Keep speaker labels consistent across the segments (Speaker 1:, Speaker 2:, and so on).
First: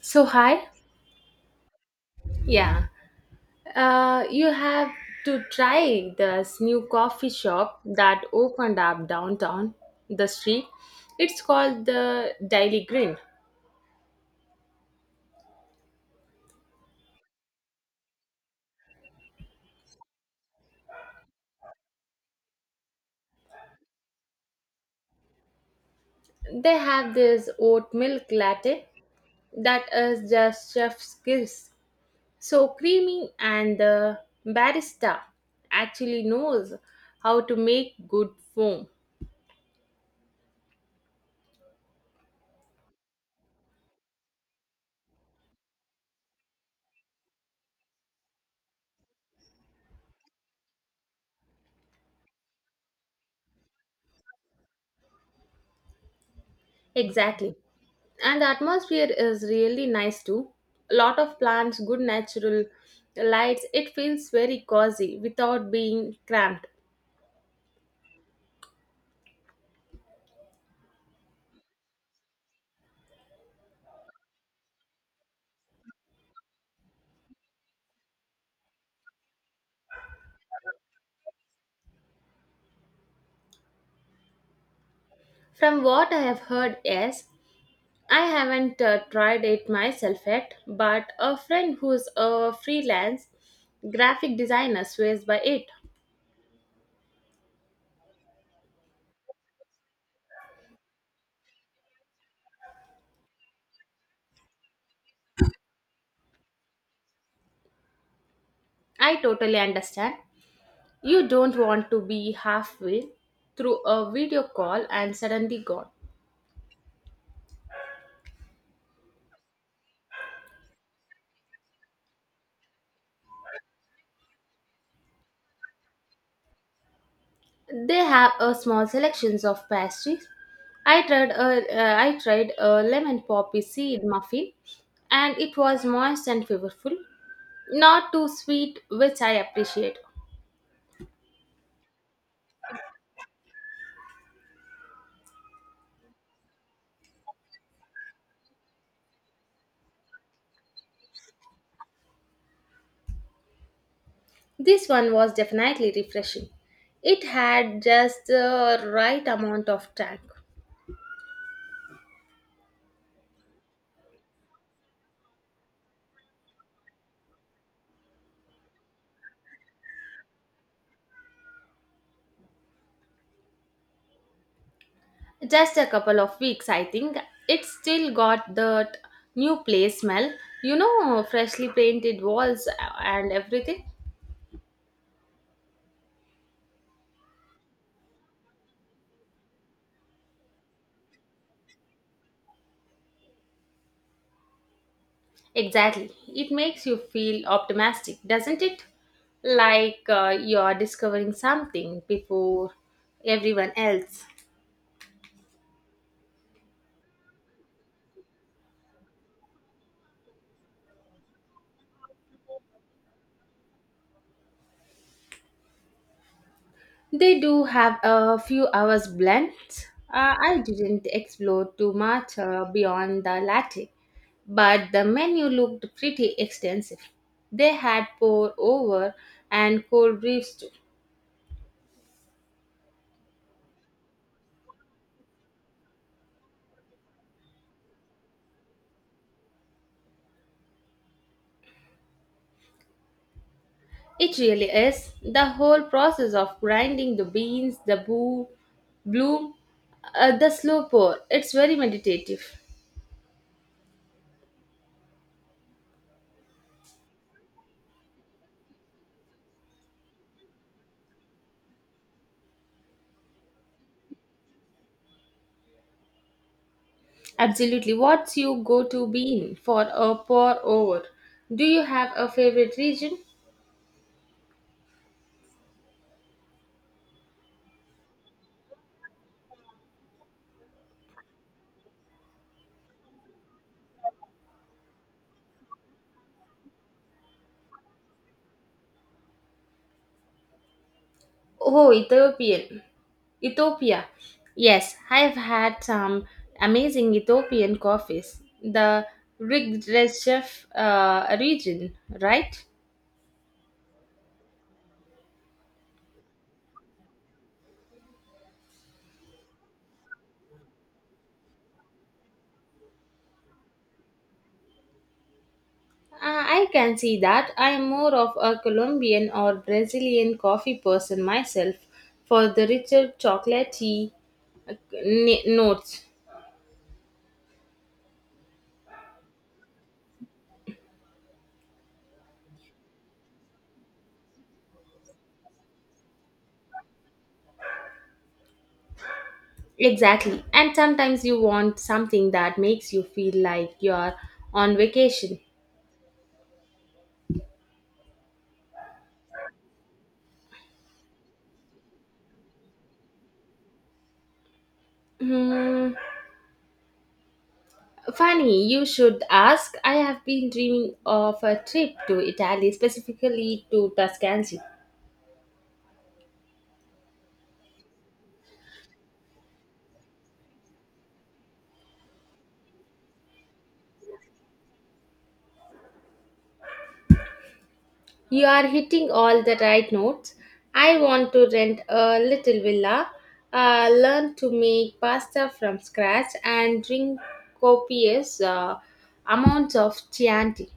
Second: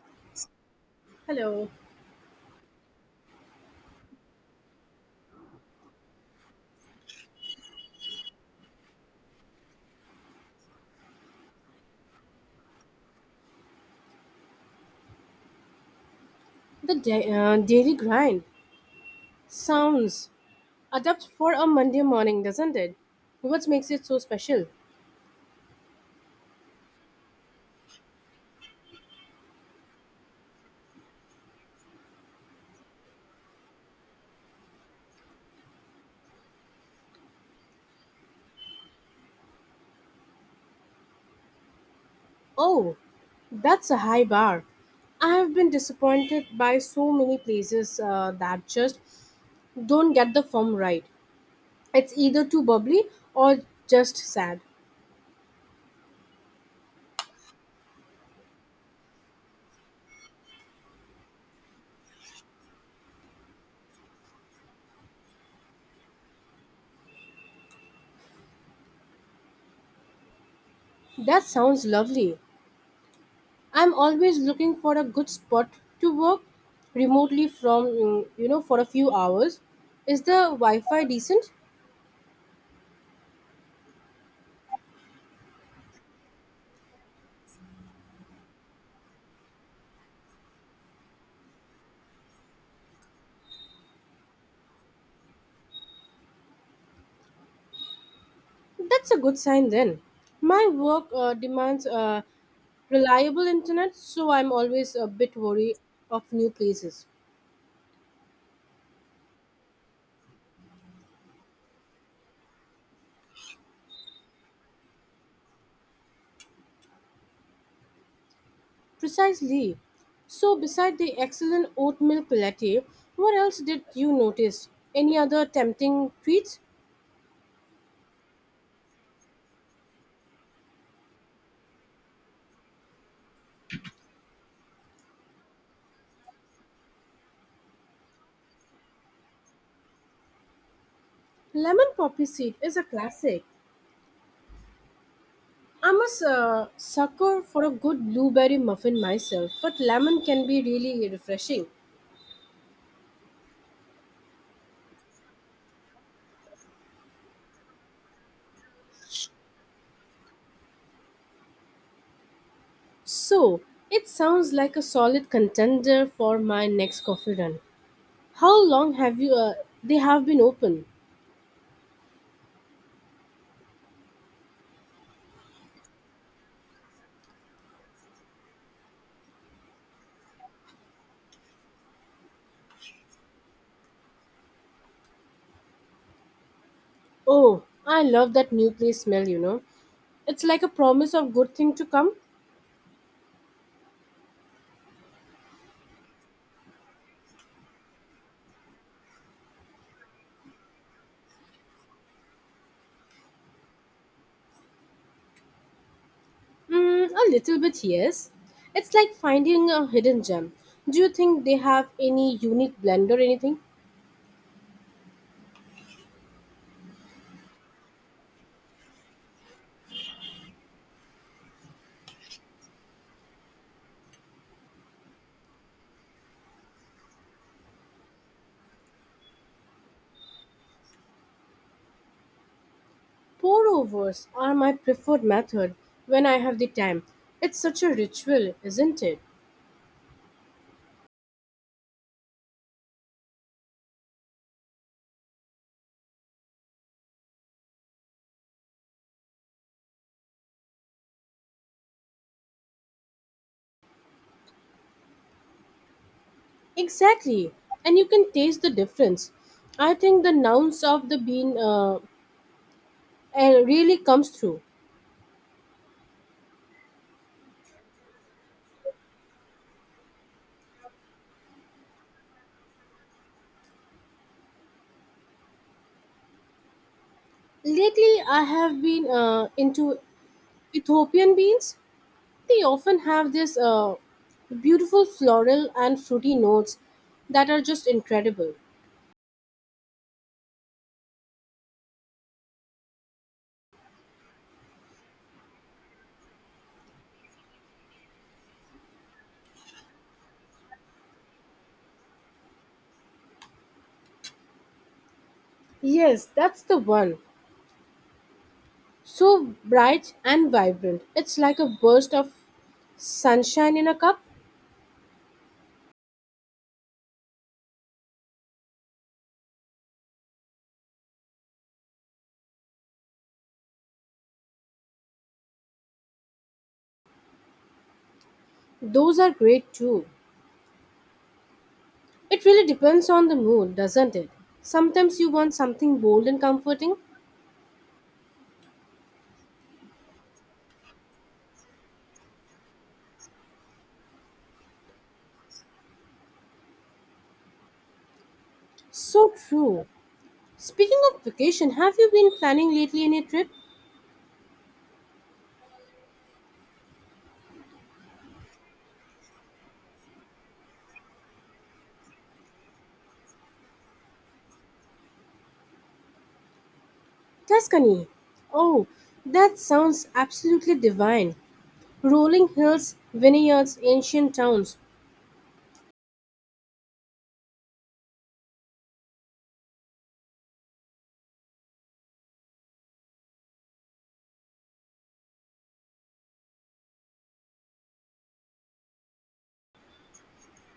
Speaker 1: So hi,
Speaker 2: Hello.
Speaker 1: yeah, you have to try this new coffee shop that opened up downtown the street. It's called the Daily Green.
Speaker 2: The daily grind sounds adept for a Monday morning, doesn't it? What makes it so special?
Speaker 1: They have this oat milk latte that is just chef's kiss. So creamy and the barista actually knows how to make good foam.
Speaker 2: Oh, that's a high bar. I have been disappointed by so many places that just don't get the form right. It's either too bubbly or just sad.
Speaker 1: Exactly. And the atmosphere is really nice too. A lot of plants, good natural lights. It feels very cozy without being cramped.
Speaker 2: That sounds lovely. I'm always looking for a good spot to work remotely from for a few hours. Is the Wi Fi decent?
Speaker 1: From what I have heard, yes, I haven't tried it myself yet, but a friend who's a freelance graphic designer swears by it.
Speaker 2: That's a good sign then. My work demands reliable internet, so I'm always a bit wary of new places.
Speaker 1: I totally understand. You don't want to be halfway through a video call and suddenly gone.
Speaker 2: Precisely. So, beside the excellent oat milk latte, what else did you notice? Any other tempting treats?
Speaker 1: They have a small selections of pastries. I tried a lemon poppy seed muffin, and it was moist and flavorful, not too sweet, which I appreciate.
Speaker 2: Lemon poppy seed is a classic. I'm a sucker for a good blueberry muffin myself, but lemon can be really refreshing.
Speaker 1: This one was definitely refreshing. It had just the right amount of tank.
Speaker 2: So, it sounds like a solid contender for my next coffee run. How long have you they have been open?
Speaker 1: Just a couple of weeks, I think. It still got the new place smell. You know, freshly painted walls and everything.
Speaker 2: Oh, I love that new place smell, you know. It's like a promise of good thing to come.
Speaker 1: Exactly. It makes you feel optimistic, doesn't it? Like you're discovering something before everyone else.
Speaker 2: Mm, a little bit, yes. It's like finding a hidden gem. Do you think they have any unique blend or anything?
Speaker 1: They do have a few hours blend. I didn't explore too much beyond the latte, but the menu looked pretty extensive. They had pour over and cold brews too.
Speaker 2: Pour overs are my preferred method when I have the time. It's such a ritual, isn't it?
Speaker 1: It really is. The whole process of grinding the beans, bloom, the slow pour. It's very meditative.
Speaker 2: Exactly. And you can taste the difference. I think the nuance of the bean really comes through.
Speaker 1: Absolutely. What's your go to bean for a pour over? Do you have a favorite region?
Speaker 2: Lately, I have been into Ethiopian beans. They often have this beautiful floral and fruity notes that are just incredible.
Speaker 1: Oh, Ethiopia. Yes, I've had some amazing Ethiopian coffees. The Rigdreshev region, right?
Speaker 2: Yes, that's the one. So bright and vibrant. It's like a burst of sunshine in a cup.
Speaker 1: I can see that. I am more of a Colombian or Brazilian coffee person myself for the richer chocolatey, uh, notes.
Speaker 2: Those are great too. It really depends on the mood, doesn't it? Sometimes you want something bold and comforting.
Speaker 1: Exactly. And sometimes you want something that makes you feel like you're on vacation.
Speaker 2: So true. Speaking of vacation, have you been planning lately any trip?
Speaker 1: Hmm. Funny, you should ask. I have been dreaming of a trip to Italy, specifically to Tuscany.
Speaker 2: Tuscany. Oh, that sounds absolutely divine. Rolling hills, vineyards, ancient towns.
Speaker 1: You are hitting all the right notes. I want to rent a little villa, learn to make pasta from scratch, and drink copious amounts of Chianti.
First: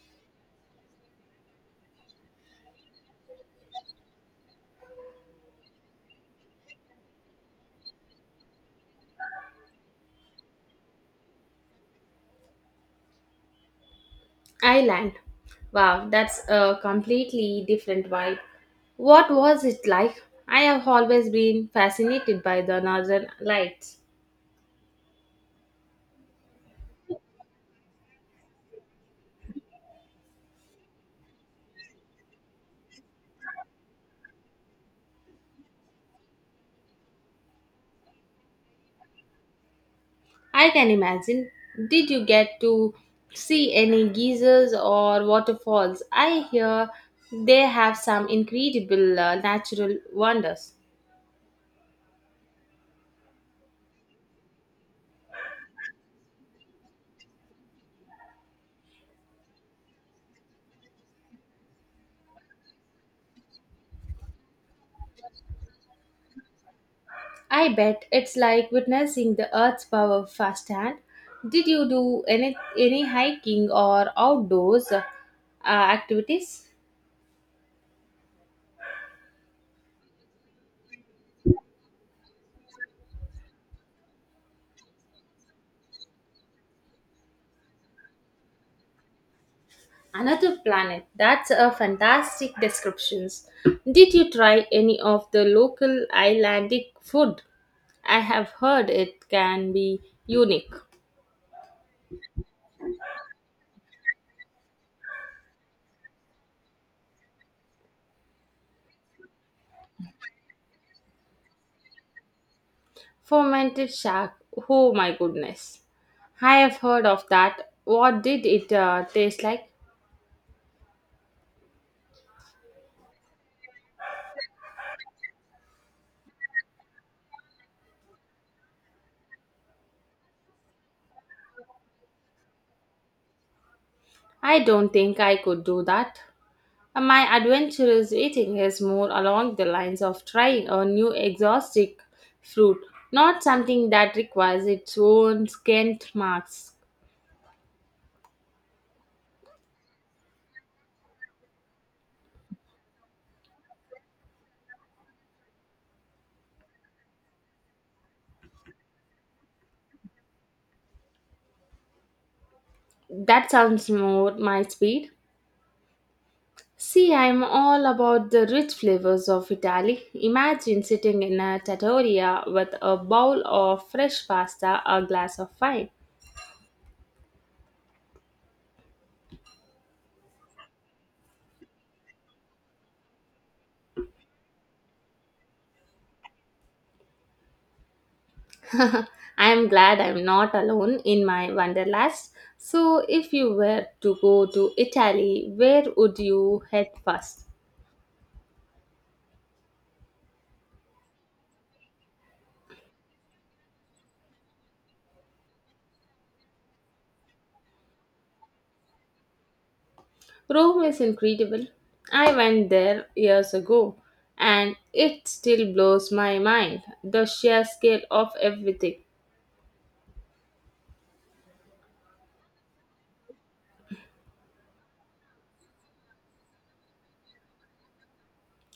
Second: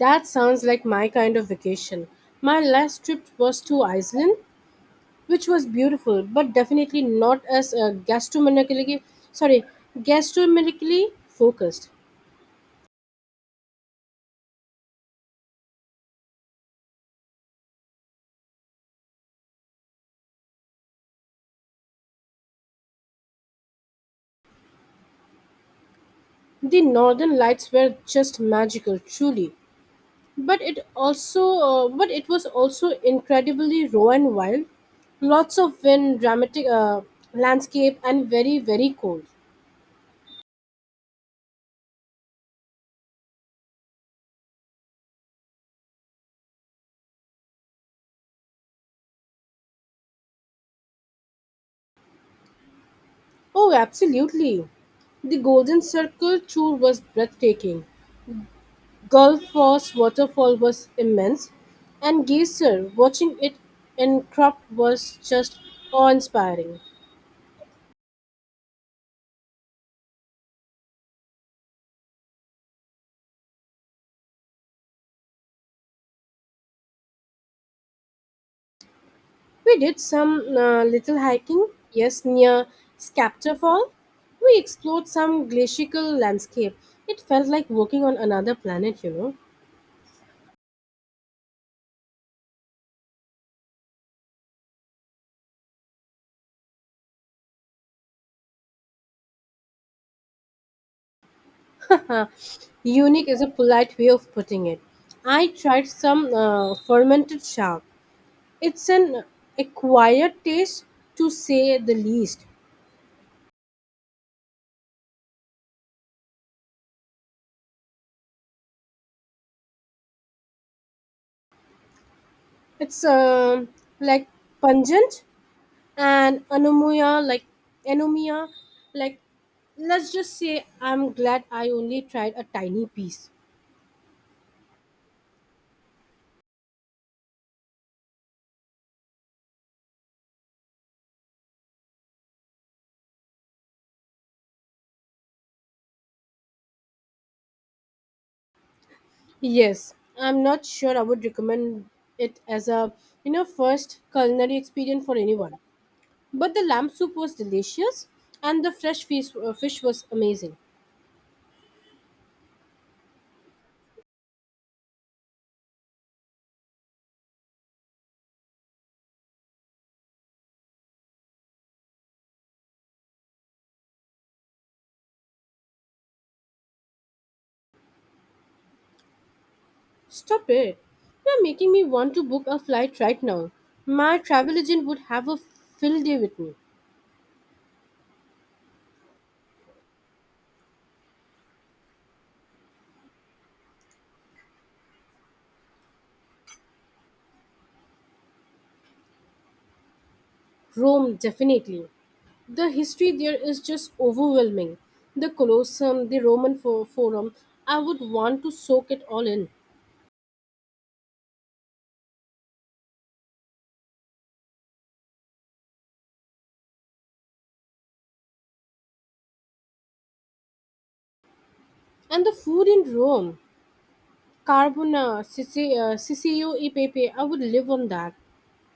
Speaker 2: That sounds like my kind of vacation. My last trip was to Iceland, which was beautiful, but definitely not as gastronomically, sorry, gastronomically focused.
Speaker 1: Island. Wow, that's a completely different vibe. What was it like? I have always been fascinated by the northern lights.
Speaker 2: The northern lights were just magical, truly, but it also but it was also incredibly raw and wild, lots of wind, dramatic landscape, and very cold.
Speaker 1: I can imagine. Did you get to see any geysers or waterfalls? I hear they have some incredible natural wonders.
Speaker 2: Oh, absolutely, the golden circle tour was breathtaking. Gulf Force waterfall was immense, and geyser watching it erupt was just awe-inspiring.
Speaker 1: I bet it's like witnessing the earth's power firsthand. Did you do any hiking or outdoors activities?
Speaker 2: We did some little hiking, yes, near Skapta Fall. We explored some glacial landscape. It felt like walking on another planet, you
Speaker 1: Another planet. That's a fantastic descriptions. Did you try any of the local Icelandic food? I have heard it can be unique.
Speaker 2: know. Unique is a polite way of putting it. I tried some fermented shark. It's an acquired taste, to say the least.
Speaker 1: Fermented shark. Oh my goodness. I have heard of that. What did it taste like?
Speaker 2: It's like pungent and anemia, like anemia, like, let's just say I'm glad I only tried a tiny piece.
Speaker 1: I don't think I could do that. My adventurous eating is more along the lines of trying a new exotic fruit, not something that requires its own skint marks.
Speaker 2: Yes, I'm not sure I would recommend it as a, you know, first culinary experience for anyone, but the lamb soup was delicious, and the fresh fish was amazing.
Speaker 1: That sounds more my speed. See, I'm all about the rich flavors of Italy. Imagine sitting in a trattoria with a bowl of fresh pasta, a glass of wine.
Speaker 2: Stop it, you're making me want to book a flight right now. My travel agent would have a fill day with me.
Speaker 1: I'm glad I'm not alone in my wanderlust. So, if you were to go to Italy, where would you head first?
Speaker 2: Rome, definitely. The history there is just overwhelming. The Colosseum, the Forum, I would want to soak it all in.
Speaker 1: Rome is incredible. I went there years ago and it still blows my mind the sheer scale of everything.
Speaker 2: And the food in Rome, carbona, siccio e pepe, I would live on that.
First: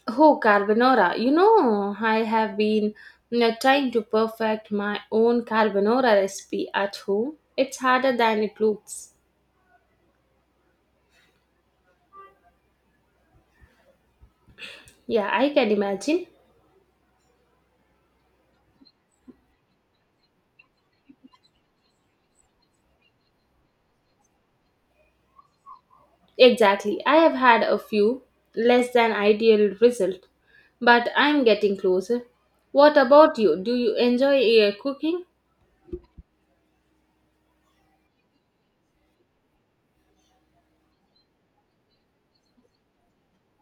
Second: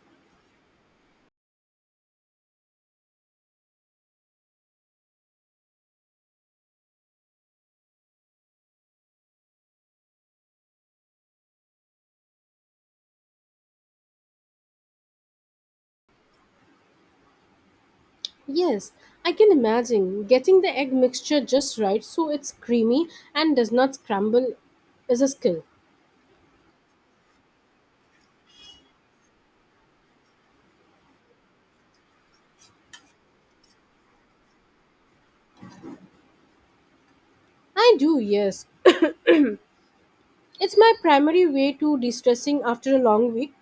Speaker 1: Oh, carbonara. You know, I have been trying to perfect my own carbonara recipe at home. It's harder than it looks. Yeah, I can imagine.
Speaker 2: Yes, I can imagine getting the egg mixture just right so it's creamy and does not scramble is a skill.
Speaker 1: Exactly. I have had a few less than ideal result, but I'm getting closer. What about you? Do you enjoy cooking?
Speaker 2: I do, yes. It's my primary way to de stressing after a long week.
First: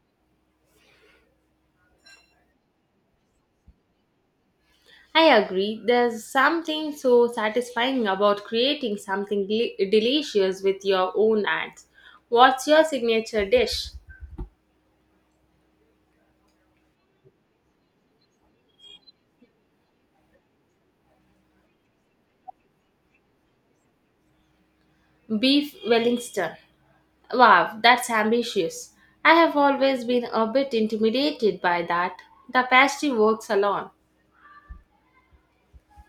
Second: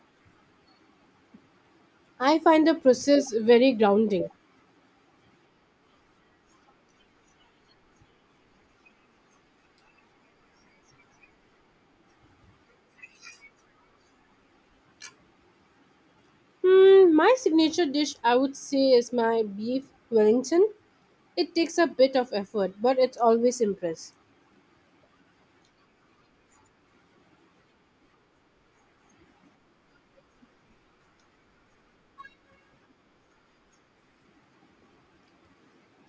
Speaker 2: I find the process very grounding.
Speaker 1: I agree. There's something so satisfying about creating something delicious with your own hands. What's your signature dish?
Speaker 2: Hmm, my signature dish, I would say, is my beef Wellington. It takes a bit of effort, but it's always impress.
Speaker 1: Beef Wellington. Wow, that's ambitious. I have always been a bit intimidated by that. The pastry works alone.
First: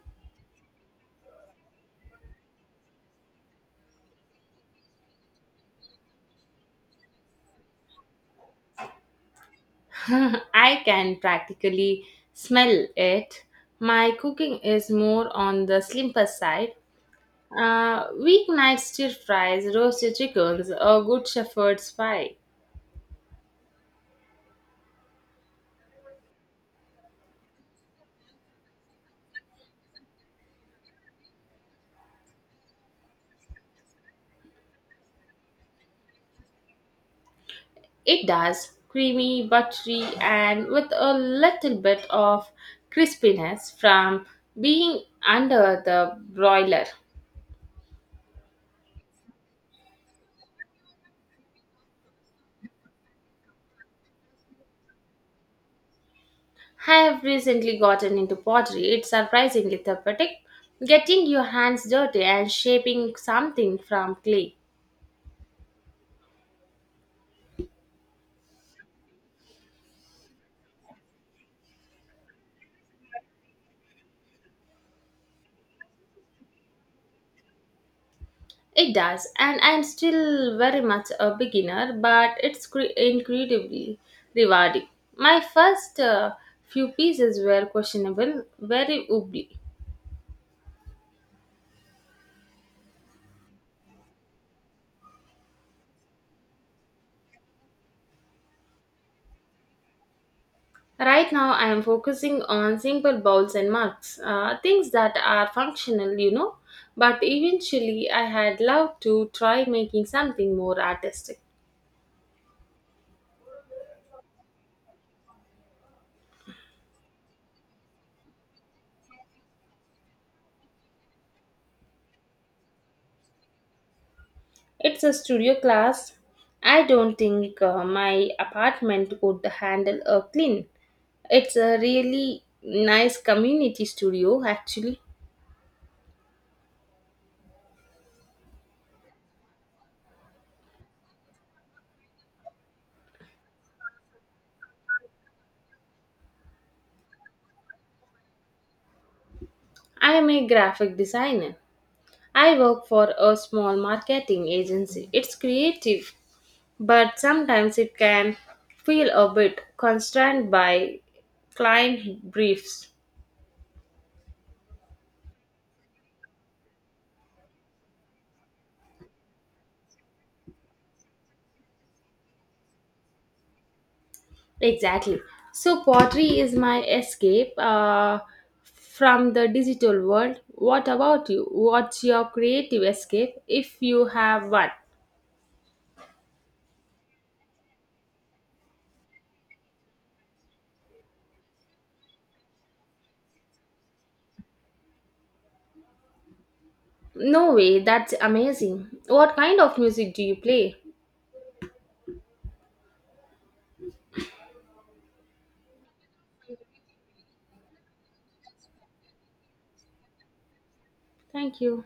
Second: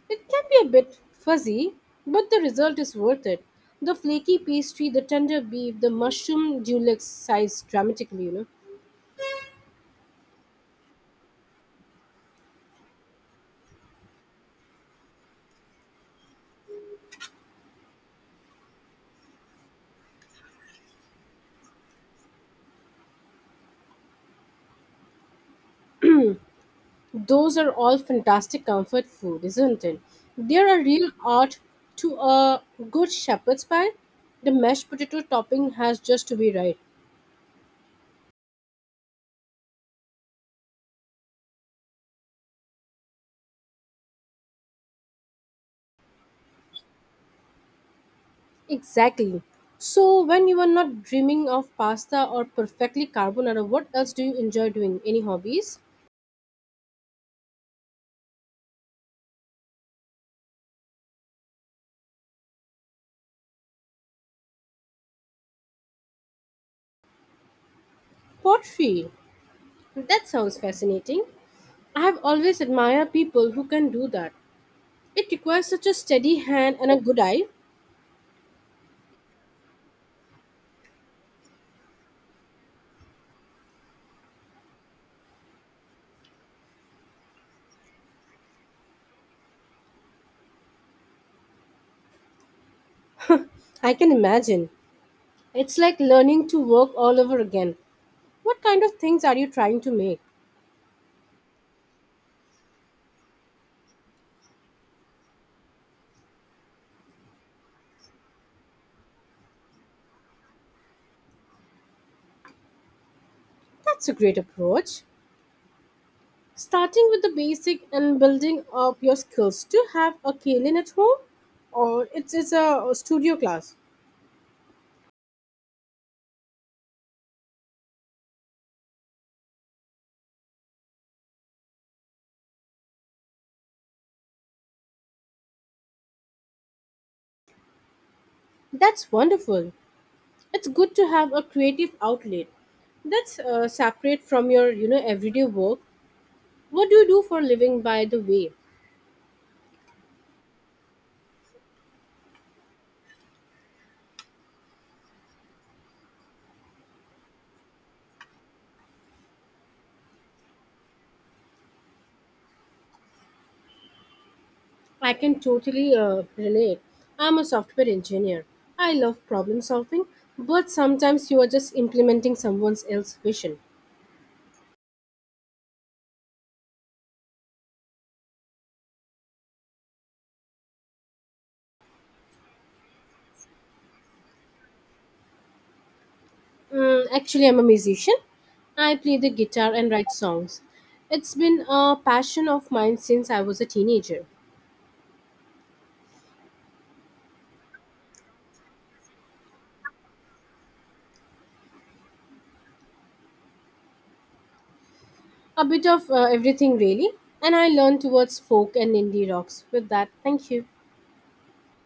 Speaker 2: It can be a bit fuzzy, but the result is worth it. The flaky pastry, the tender beef, the mushroom dulux size dramatically, you know.
Speaker 1: I can practically smell it. My cooking is more on the slimper side. Weeknight stir fries, roasted chickens, a good shepherd's pie.
Speaker 2: Those are all fantastic comfort food, isn't it? They're a real art to a good shepherd's pie. The mashed potato topping has just to be right.
Speaker 1: It does. Creamy, buttery, and with a little bit of crispiness from being under the broiler.
Speaker 2: Exactly. So, when you are not dreaming of pasta or perfectly carbonara, what else do you enjoy doing? Any hobbies?
Speaker 1: I have recently gotten into pottery. It's surprisingly therapeutic. Getting your hands dirty and shaping something from clay.
Speaker 2: Pottery. That sounds fascinating. I have always admired people who can do that. It requires such a steady hand and a good eye.
Speaker 1: It does, and I'm still very much a beginner, but it's incredibly rewarding. My first few pieces were questionable, very wobbly.
Speaker 2: I can imagine. It's like learning to work all over again. What kind of things are you trying to make?
Speaker 1: Right now, I am focusing on simple bowls and mugs, things that are functional, you know. But eventually, I had loved to try making something more artistic.
Speaker 2: That's a great approach. Starting with the basic and building up your skills. Do you have a Kaylin at home? Or it's a studio class?
Speaker 1: It's a studio class. I don't think my apartment could handle a clean. It's a really nice community studio, actually.
Speaker 2: That's wonderful. It's good to have a creative outlet. That's separate from your, you know, everyday work. What do you do for a living, by the way?
Speaker 1: I am a graphic designer. I work for a small marketing agency. It's creative, but sometimes it can feel a bit constrained by client briefs.
Speaker 2: I can totally relate. I'm a software engineer. I love problem solving, but sometimes you are just implementing someone else's vision.
Speaker 1: Exactly. So pottery is my escape from the digital world. What about you? What's your creative escape if you have one?
Speaker 2: Mm, actually, I'm a musician. I play the guitar and write songs. It's been a passion of mine since I was a teenager.
Speaker 1: No way, that's amazing. What kind of music do you play?
Speaker 2: A bit of everything, really. And I learned towards folk and indie rocks. With that, thank you.
Speaker 1: Thank you.